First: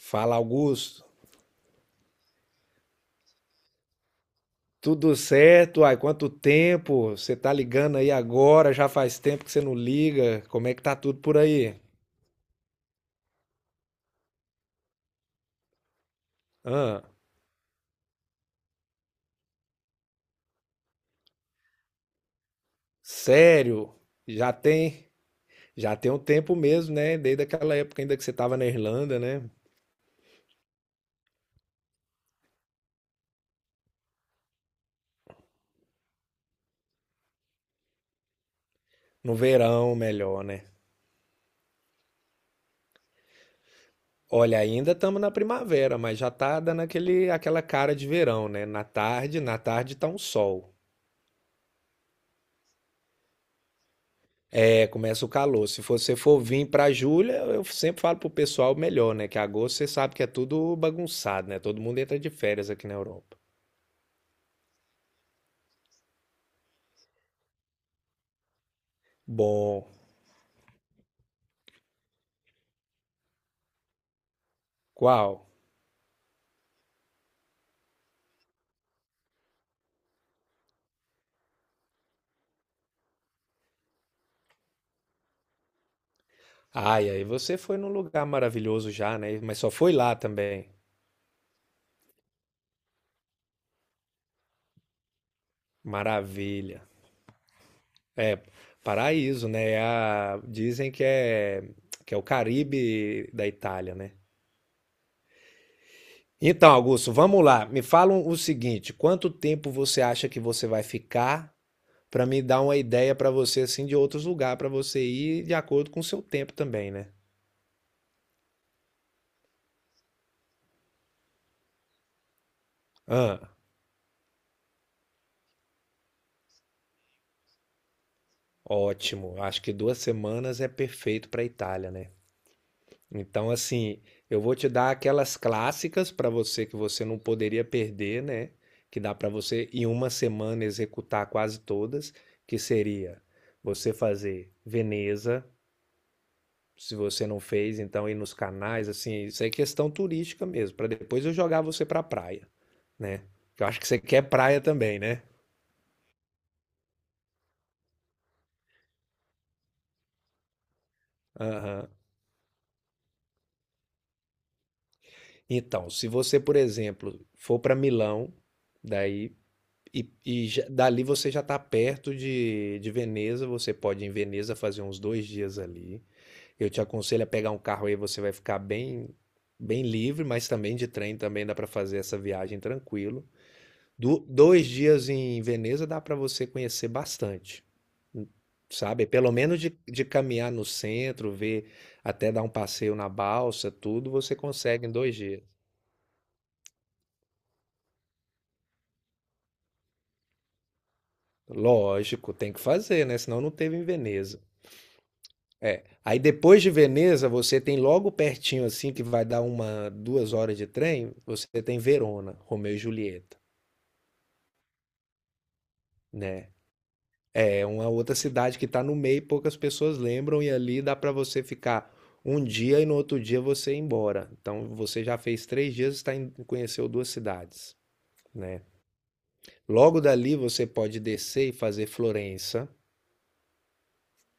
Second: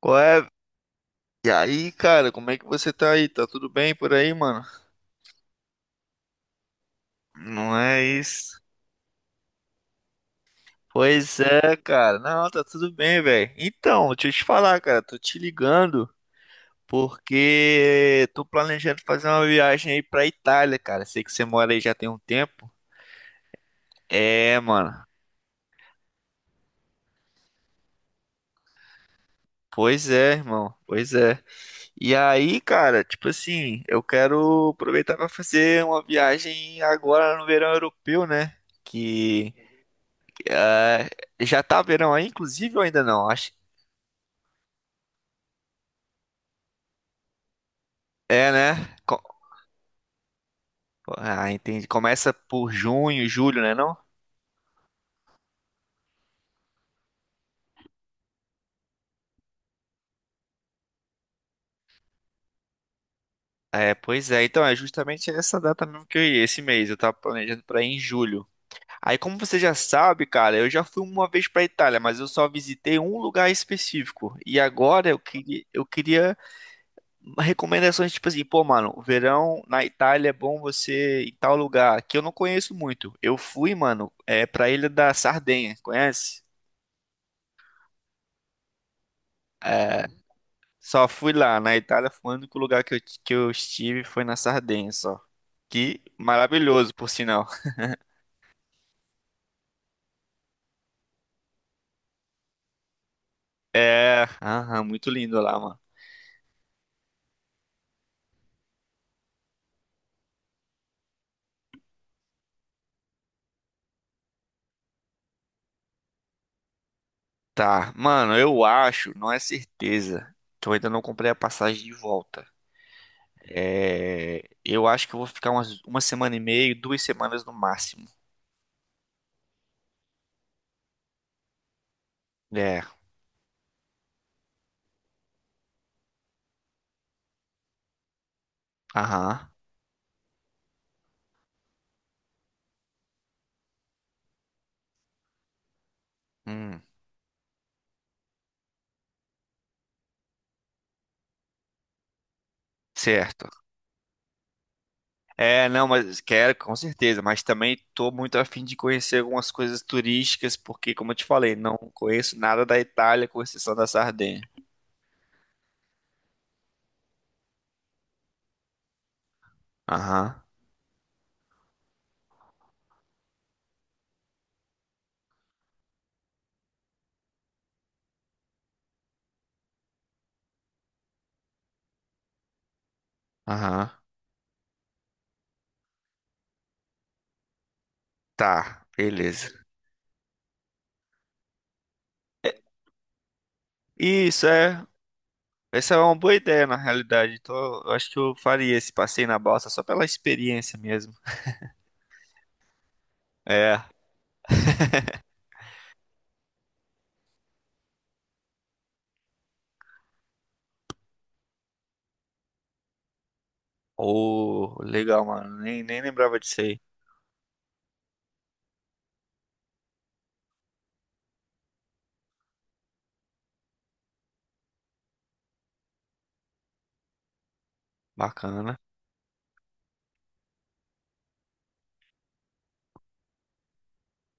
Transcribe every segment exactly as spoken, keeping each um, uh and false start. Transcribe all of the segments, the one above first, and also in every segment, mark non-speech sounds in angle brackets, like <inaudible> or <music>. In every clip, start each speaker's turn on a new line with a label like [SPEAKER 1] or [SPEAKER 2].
[SPEAKER 1] Qual é?
[SPEAKER 2] Augusto.
[SPEAKER 1] E aí, cara, como é que você tá aí? Tá tudo bem por aí, mano?
[SPEAKER 2] Tudo certo? Ai, quanto tempo? Você tá
[SPEAKER 1] Não
[SPEAKER 2] ligando
[SPEAKER 1] é
[SPEAKER 2] aí
[SPEAKER 1] isso?
[SPEAKER 2] agora? Já faz tempo que você não liga. Como é que tá tudo por
[SPEAKER 1] Pois
[SPEAKER 2] aí?
[SPEAKER 1] é, cara. Não, tá tudo bem, velho. Então, deixa eu te falar, cara. Tô te ligando
[SPEAKER 2] Hã?
[SPEAKER 1] porque tô planejando fazer uma viagem aí pra Itália, cara. Sei que você mora aí já tem um tempo.
[SPEAKER 2] Sério? Já
[SPEAKER 1] É, mano.
[SPEAKER 2] tem, já tem um tempo mesmo, né? Desde aquela época ainda que você tava na Irlanda, né?
[SPEAKER 1] Pois é, irmão. Pois é. E aí, cara, tipo assim, eu quero aproveitar pra fazer uma viagem agora no verão europeu, né?
[SPEAKER 2] No
[SPEAKER 1] Que
[SPEAKER 2] verão, melhor, né?
[SPEAKER 1] É, Já tá verão aí, inclusive, ou ainda não? Acho,
[SPEAKER 2] Olha, ainda estamos na primavera, mas já tá dando aquele, aquela cara de verão,
[SPEAKER 1] é,
[SPEAKER 2] né? Na
[SPEAKER 1] né? Co-
[SPEAKER 2] tarde, na tarde tá um sol.
[SPEAKER 1] Ah, entendi. Começa por junho, julho, né, não?
[SPEAKER 2] É, começa o calor. Se você for vir para julho, eu sempre falo pro pessoal melhor, né? Que agosto você sabe que é tudo bagunçado, né? Todo mundo entra de férias aqui na Europa.
[SPEAKER 1] É, pois é. Então, é justamente essa data mesmo que eu ia, esse mês. Eu tava planejando pra ir em julho. Aí, como você já
[SPEAKER 2] Bom,
[SPEAKER 1] sabe, cara, eu já fui uma vez pra Itália, mas eu só visitei um lugar específico. E agora eu
[SPEAKER 2] qual?
[SPEAKER 1] queria, eu queria recomendações, tipo assim, pô, mano, o verão na Itália é bom você ir em tal lugar, que eu não conheço muito. Eu fui, mano, é pra Ilha da Sardenha, conhece?
[SPEAKER 2] Ai, aí você foi num lugar maravilhoso já, né? Mas só foi
[SPEAKER 1] É,
[SPEAKER 2] lá também.
[SPEAKER 1] só fui lá. Na Itália foi o único lugar que eu, que eu estive foi na Sardenha, só. Que
[SPEAKER 2] Maravilha.
[SPEAKER 1] maravilhoso, por sinal.
[SPEAKER 2] É, paraíso, né? É a- dizem que é que é o Caribe da Itália, né?
[SPEAKER 1] É, aham, muito lindo lá, mano.
[SPEAKER 2] Então, Augusto, vamos lá. Me fala o seguinte, quanto tempo você acha que você vai ficar? Para me dar uma ideia para você assim de outros lugares para você ir de acordo com o seu tempo também, né?
[SPEAKER 1] Tá, mano, eu acho, não é certeza, que eu ainda não comprei a passagem de volta.
[SPEAKER 2] Ah,
[SPEAKER 1] É, eu acho que eu vou ficar umas, uma semana e meia, duas semanas no máximo.
[SPEAKER 2] ótimo. Acho que duas semanas é perfeito pra Itália, né?
[SPEAKER 1] É,
[SPEAKER 2] Então, assim, eu vou te dar aquelas clássicas para você que você não poderia perder, né? Que dá para
[SPEAKER 1] aham,
[SPEAKER 2] você em uma semana executar quase todas, que seria você fazer Veneza,
[SPEAKER 1] hum,
[SPEAKER 2] se você não fez, então ir nos canais, assim, isso é questão turística mesmo, para depois eu jogar você para praia, né?
[SPEAKER 1] certo.
[SPEAKER 2] Eu acho que você quer praia também, né?
[SPEAKER 1] É, não, mas quero, com certeza, mas também tô muito afim de conhecer algumas coisas turísticas, porque, como eu te falei, não
[SPEAKER 2] Aham.
[SPEAKER 1] conheço nada da Itália, com exceção da Sardenha.
[SPEAKER 2] Então, se você, por exemplo, for para Milão, daí e,
[SPEAKER 1] Aham,
[SPEAKER 2] e já- dali você já está perto de, de Veneza, você pode ir em Veneza fazer uns dois dias ali. Eu te aconselho a pegar um carro aí, você vai ficar bem bem livre, mas também de trem também dá para fazer essa viagem tranquilo.
[SPEAKER 1] aham.
[SPEAKER 2] Do- dois dias em Veneza dá para você conhecer bastante,
[SPEAKER 1] Tá,
[SPEAKER 2] sabe? Pelo
[SPEAKER 1] beleza.
[SPEAKER 2] menos de, de caminhar no centro, ver, até dar um
[SPEAKER 1] É,
[SPEAKER 2] passeio na balsa, tudo você
[SPEAKER 1] Isso é,
[SPEAKER 2] consegue em dois dias.
[SPEAKER 1] essa é uma boa ideia, na realidade. Então, eu acho que eu faria esse passeio na balsa só pela experiência mesmo.
[SPEAKER 2] Lógico, tem que fazer, né? Senão não teve
[SPEAKER 1] É.
[SPEAKER 2] em Veneza. É. Aí depois de Veneza, você tem logo pertinho, assim, que vai dar uma, duas horas de trem, você tem Verona, Romeu e Julieta,
[SPEAKER 1] Oh, legal, mano. Nem, nem lembrava
[SPEAKER 2] né?
[SPEAKER 1] disso aí.
[SPEAKER 2] É uma outra cidade que está no meio, poucas pessoas lembram, e ali dá para você ficar um dia e no outro dia você ir embora. Então você já fez três dias e está em- conheceu duas cidades, né?
[SPEAKER 1] Bacana.
[SPEAKER 2] Logo dali você pode descer e fazer Florença,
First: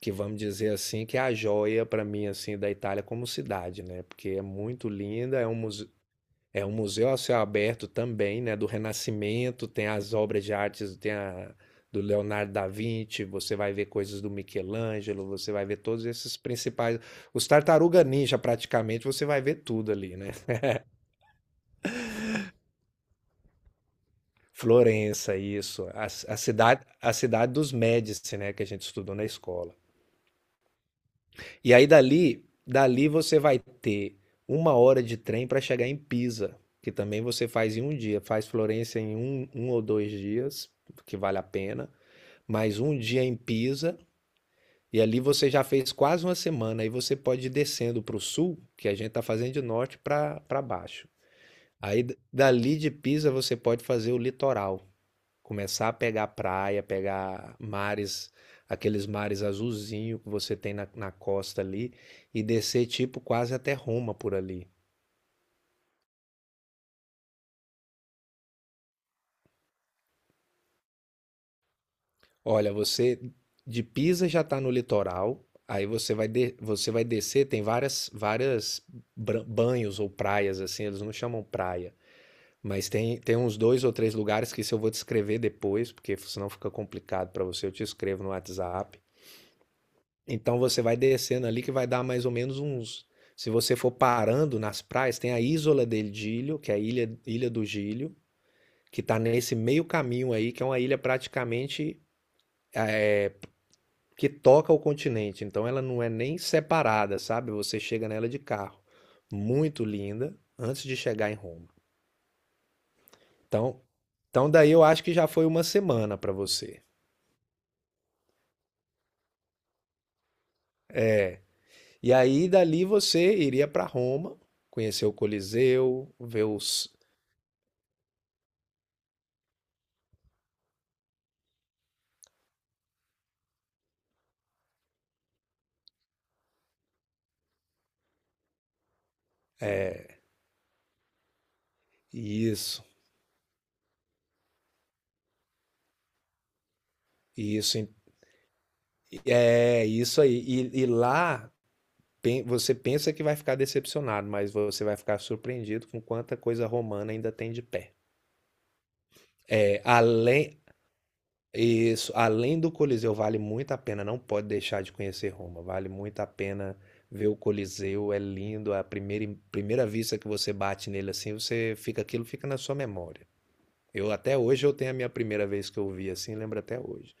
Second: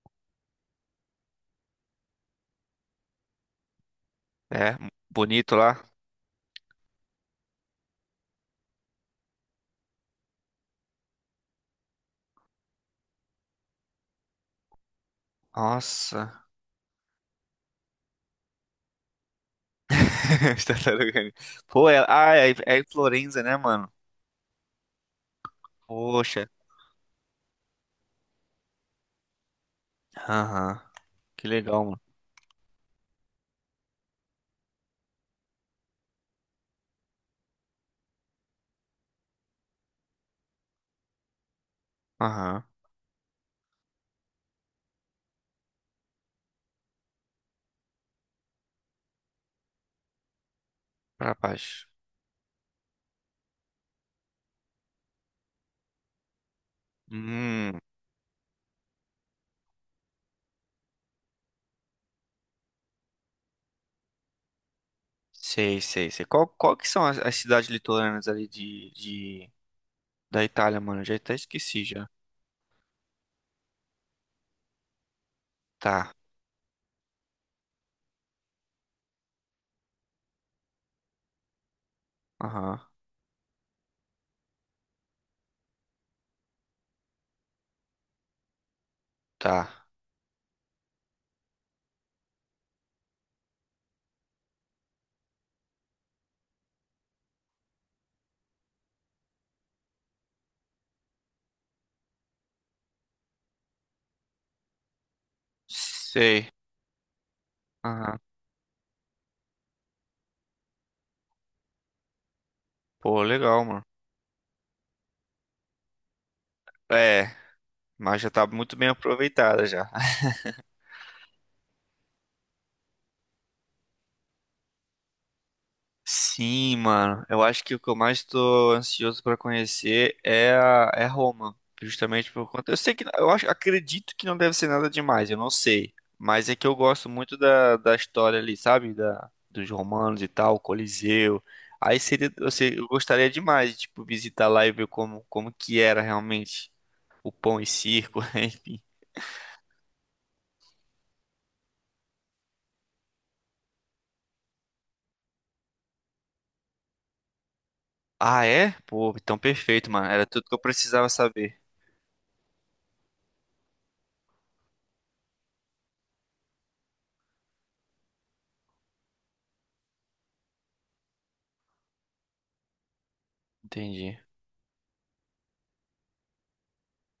[SPEAKER 2] que vamos dizer assim, que é a joia para mim assim da Itália como cidade, né? Porque é
[SPEAKER 1] É,
[SPEAKER 2] muito linda, é
[SPEAKER 1] bonito
[SPEAKER 2] um
[SPEAKER 1] lá.
[SPEAKER 2] museu, É um museu a céu aberto também, né, do Renascimento, tem as obras de artes, tem a do Leonardo da Vinci, você vai ver coisas do Michelangelo, você vai ver todos esses
[SPEAKER 1] Nossa.
[SPEAKER 2] principais, os Tartaruga Ninja praticamente, você vai ver tudo ali, né?
[SPEAKER 1] <laughs> As tartarugas ninja. Pô, é, ah, é, É em Florença, né, mano?
[SPEAKER 2] Florença, isso, a, a
[SPEAKER 1] Poxa.
[SPEAKER 2] cidade, a cidade dos Médici, né, que a gente estudou na escola.
[SPEAKER 1] Aham. Que
[SPEAKER 2] E
[SPEAKER 1] legal,
[SPEAKER 2] aí
[SPEAKER 1] mano.
[SPEAKER 2] dali, dali você vai ter uma hora de trem para chegar em Pisa, que também você faz em um dia, faz Florença em um, um ou dois dias, que vale a pena.
[SPEAKER 1] Aham.
[SPEAKER 2] Mais um dia em Pisa, e ali você já fez quase uma semana. Aí você pode ir descendo para o sul, que a gente está fazendo de norte para baixo.
[SPEAKER 1] Pra baixo.
[SPEAKER 2] Aí d- dali de Pisa você pode fazer o litoral, começar a pegar praia, pegar
[SPEAKER 1] Hum.
[SPEAKER 2] mares, aqueles mares azulzinho que você tem na, na costa ali, e descer tipo quase até Roma por ali.
[SPEAKER 1] Sei, sei, sei. Qual, qual que são as, as cidades litorâneas ali de, de, da Itália, mano? Eu já até esqueci já.
[SPEAKER 2] Olha, você de Pisa já está no litoral, aí você
[SPEAKER 1] Tá.
[SPEAKER 2] vai, de- você vai descer, tem várias, várias bran- banhos ou praias, assim, eles não chamam praia,
[SPEAKER 1] Aham.
[SPEAKER 2] mas tem, tem uns dois ou três lugares que isso eu vou te escrever depois, porque senão fica complicado para você, eu te escrevo no WhatsApp.
[SPEAKER 1] Tá.
[SPEAKER 2] Então você vai descendo ali que vai dar mais ou menos uns. Se você for parando nas praias, tem a Isola del Giglio, que é a Ilha, Ilha do Gílio, que está nesse meio caminho aí, que é uma ilha praticamente que toca ao continente, então ela não é nem
[SPEAKER 1] Sei.
[SPEAKER 2] separada, sabe? Você chega
[SPEAKER 1] Aham.
[SPEAKER 2] nela de carro. Muito linda, antes de chegar em Roma.
[SPEAKER 1] Pô, legal,
[SPEAKER 2] Então,
[SPEAKER 1] mano.
[SPEAKER 2] então daí eu acho que já foi uma semana para você.
[SPEAKER 1] É, mas já tá muito bem aproveitada já.
[SPEAKER 2] E aí dali você iria para Roma, conhecer o Coliseu. ver
[SPEAKER 1] Sim,
[SPEAKER 2] os
[SPEAKER 1] mano. Eu acho que o que eu mais tô ansioso pra conhecer é a, é Roma, justamente por conta. Eu sei que eu acho, acredito que não deve ser nada demais, eu não sei, mas é que eu gosto muito da, da história ali, sabe? Da dos romanos e tal, Coliseu. Aí seria, eu sei,
[SPEAKER 2] isso,
[SPEAKER 1] eu gostaria demais, tipo, visitar lá e ver como como que era realmente o pão e
[SPEAKER 2] isso
[SPEAKER 1] circo, <laughs> enfim.
[SPEAKER 2] é isso aí. E, e lá pen- você pensa que vai ficar decepcionado, mas você vai ficar surpreendido com quanta coisa romana ainda tem de pé.
[SPEAKER 1] Ah, é? Pô, então
[SPEAKER 2] É.
[SPEAKER 1] perfeito, mano. Era tudo
[SPEAKER 2] além
[SPEAKER 1] que eu precisava saber.
[SPEAKER 2] Isso, além do Coliseu, vale muito a pena, não pode deixar de conhecer Roma. Vale muito a pena ver o Coliseu, é lindo, é a primeira, primeira vista que você bate nele assim, você fica, aquilo fica na sua memória. Eu
[SPEAKER 1] Entendi.
[SPEAKER 2] até hoje eu tenho a minha primeira vez que eu vi assim, lembro até hoje.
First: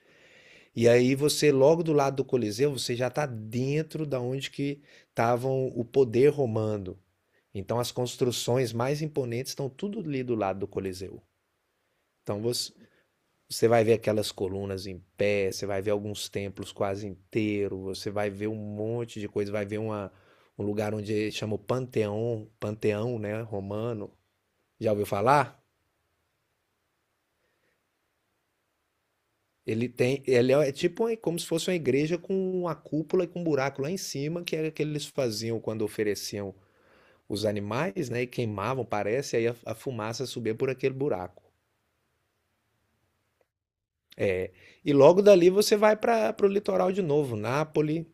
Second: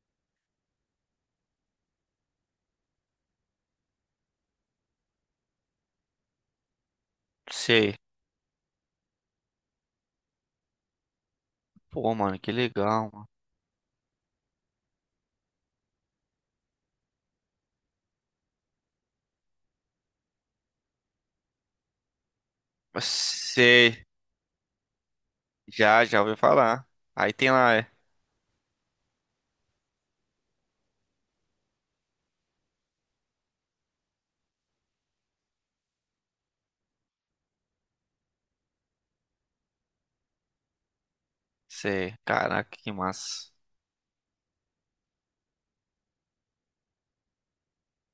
[SPEAKER 2] E aí você logo do lado do Coliseu, você já está dentro da onde que estavam o poder romano. Então as
[SPEAKER 1] Sei.
[SPEAKER 2] construções mais imponentes estão tudo ali do lado do Coliseu.
[SPEAKER 1] Pô, mano,
[SPEAKER 2] Então
[SPEAKER 1] que
[SPEAKER 2] você,
[SPEAKER 1] legal.
[SPEAKER 2] você vai ver aquelas colunas em pé, você vai ver alguns templos quase inteiros, você vai ver um monte de coisa, vai ver uma, um lugar onde chama o Panteão, Panteão, né,
[SPEAKER 1] Você
[SPEAKER 2] romano. Já ouviu falar?
[SPEAKER 1] já, já ouviu falar. Aí tem lá, é.
[SPEAKER 2] Ele tem, ele é tipo uma- como se fosse uma igreja com uma cúpula e com um buraco lá em cima, que era o que eles faziam quando ofereciam os animais, né, e queimavam, parece, e aí a, a fumaça subia por aquele buraco.
[SPEAKER 1] Sei. Caraca, que massa.
[SPEAKER 2] É, e logo dali você vai para o litoral de novo, Nápoles.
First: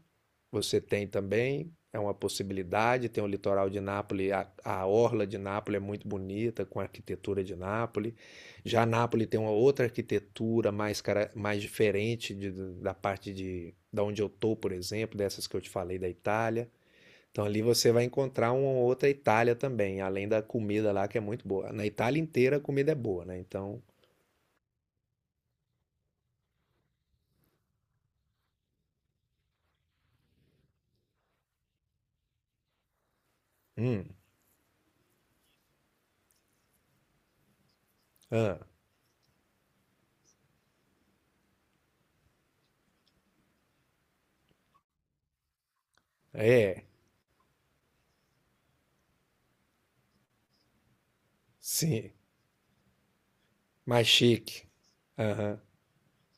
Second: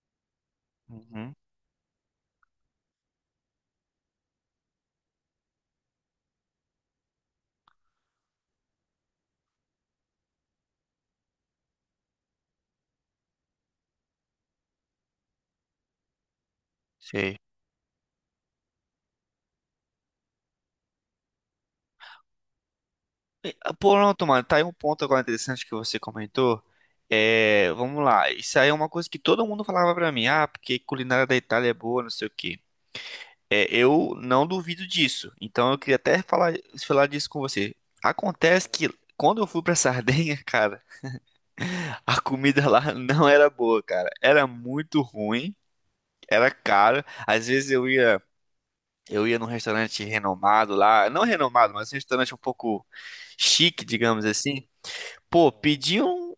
[SPEAKER 2] Você tem
[SPEAKER 1] Uhum.
[SPEAKER 2] também, é uma possibilidade, tem o litoral de Nápoles, a, a orla de Nápoles é muito bonita, com a arquitetura de Nápoles. Já Nápoles tem uma outra arquitetura mais, cara- mais diferente de- da parte de, da onde eu tô, por exemplo, dessas que eu te falei da Itália.
[SPEAKER 1] Sei.
[SPEAKER 2] Então ali você vai encontrar uma outra Itália também, além da comida lá que é muito boa. Na Itália inteira a comida é boa, né?
[SPEAKER 1] E, ah,
[SPEAKER 2] Então,
[SPEAKER 1] Pronto, mano. Tá aí um ponto agora interessante que você comentou. É, vamos lá. Isso aí é uma coisa que todo mundo falava pra mim. Ah, porque culinária da Itália é boa, não sei o quê. É,
[SPEAKER 2] hum,
[SPEAKER 1] eu não duvido disso. Então eu queria até falar, falar disso com você.
[SPEAKER 2] ah,
[SPEAKER 1] Acontece que quando eu fui pra Sardenha, <laughs> cara, a comida lá não era boa, cara. Era muito ruim, era
[SPEAKER 2] é,
[SPEAKER 1] caro. Às vezes eu ia. Eu ia num restaurante renomado lá, não renomado, mas um
[SPEAKER 2] sim,
[SPEAKER 1] restaurante um pouco chique,
[SPEAKER 2] mais
[SPEAKER 1] digamos assim.
[SPEAKER 2] chique.
[SPEAKER 1] Pô,
[SPEAKER 2] Aham,
[SPEAKER 1] pedi um-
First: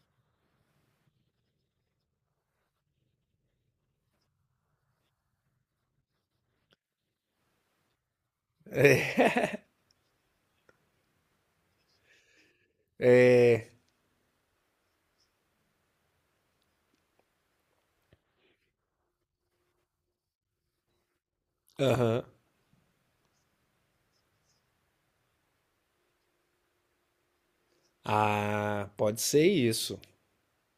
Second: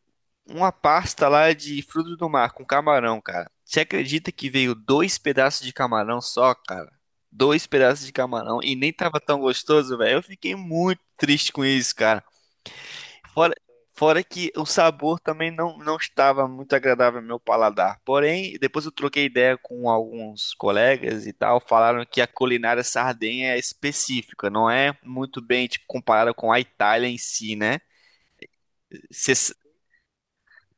[SPEAKER 1] uma pasta lá de frutos do mar com camarão, cara. Você acredita que veio dois pedaços de camarão só, cara? Dois pedaços de camarão e nem tava tão gostoso, velho. Eu fiquei muito triste com isso, cara. Fora, fora que o sabor também não, não estava muito agradável ao meu paladar. Porém, depois eu troquei ideia com alguns colegas e tal, falaram que
[SPEAKER 2] aham.
[SPEAKER 1] a culinária sardenha é específica, não é muito bem tipo, comparada com a Itália em si, né?
[SPEAKER 2] Ah, pode ser
[SPEAKER 1] Cês-
[SPEAKER 2] isso.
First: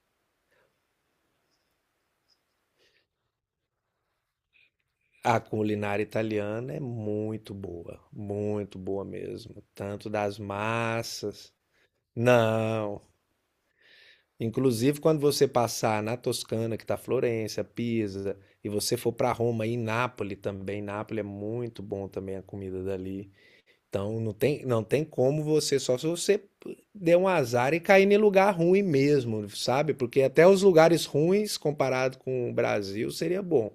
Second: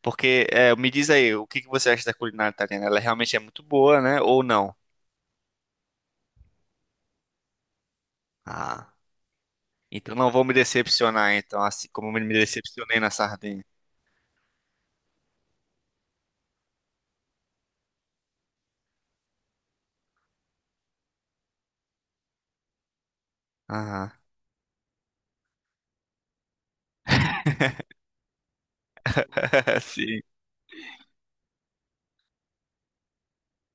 [SPEAKER 1] Porque é, me diz aí, o que que você acha da culinária italiana? Ela realmente é muito boa, né? Ou não?
[SPEAKER 2] A culinária italiana é muito boa, muito
[SPEAKER 1] Ah,
[SPEAKER 2] boa mesmo, tanto
[SPEAKER 1] então não
[SPEAKER 2] das
[SPEAKER 1] vou me decepcionar,
[SPEAKER 2] massas.
[SPEAKER 1] então, assim como me me decepcionei
[SPEAKER 2] Não.
[SPEAKER 1] na sardinha.
[SPEAKER 2] Inclusive, quando você passar na Toscana, que está Florença, Pisa, e você for para Roma e Nápoles também, Nápoles é muito bom também a comida dali.
[SPEAKER 1] Aham.
[SPEAKER 2] Então, não tem, não tem como você, só se você der um azar e cair em lugar ruim mesmo,
[SPEAKER 1] <laughs>
[SPEAKER 2] sabe?
[SPEAKER 1] Sim,
[SPEAKER 2] Porque até os lugares ruins, comparado com o Brasil, seria bom.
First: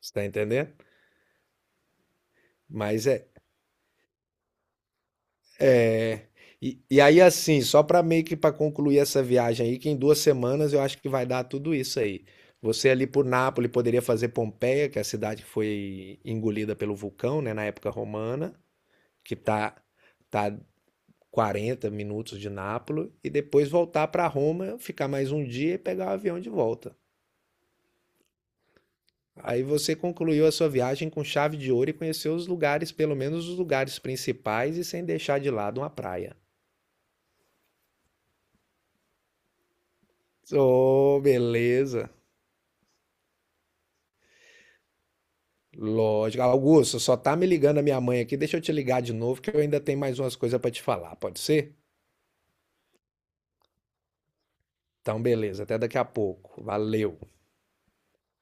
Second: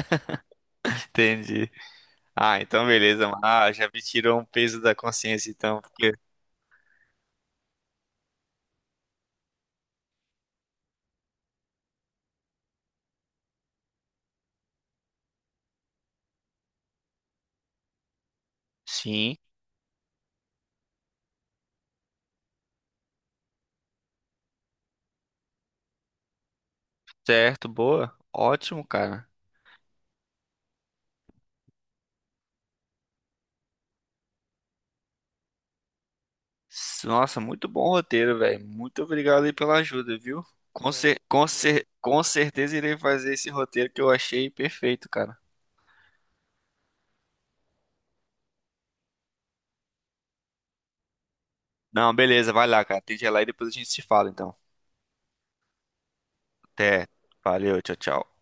[SPEAKER 2] Você está entendendo?
[SPEAKER 1] entendi. Ah, então
[SPEAKER 2] Mas
[SPEAKER 1] beleza,
[SPEAKER 2] é,
[SPEAKER 1] mano. Ah, já me tirou um peso da consciência, então, porque.
[SPEAKER 2] é... E, e aí assim, só para meio que para concluir essa viagem aí, que em duas semanas eu acho que vai dar tudo isso aí. Você ali por Nápoles poderia fazer Pompeia, que é a cidade que foi engolida pelo vulcão, né, na época romana, que
[SPEAKER 1] Sim,
[SPEAKER 2] tá tá quarenta minutos de Nápoles e depois voltar para Roma, ficar mais um dia e pegar o avião de volta.
[SPEAKER 1] certo, boa. Ótimo, cara.
[SPEAKER 2] Aí você concluiu a sua viagem com chave de ouro e conheceu os lugares, pelo menos os lugares principais, e sem deixar de lado uma praia.
[SPEAKER 1] S- Nossa, muito bom roteiro, velho. Muito obrigado aí pela ajuda, viu? Com É,
[SPEAKER 2] Ô,
[SPEAKER 1] cer com cer
[SPEAKER 2] beleza.
[SPEAKER 1] com certeza irei fazer esse roteiro que eu achei perfeito, cara.
[SPEAKER 2] Lógico. Augusto, só tá me ligando a minha mãe aqui. Deixa eu te ligar de novo, que eu ainda tenho mais umas coisas pra te falar. Pode ser?
[SPEAKER 1] Não, beleza, vai lá, cara. Tem que ir lá e depois a gente se fala, então.
[SPEAKER 2] Então, beleza. Até daqui a pouco.
[SPEAKER 1] Até.
[SPEAKER 2] Valeu.
[SPEAKER 1] Valeu, tchau, tchau.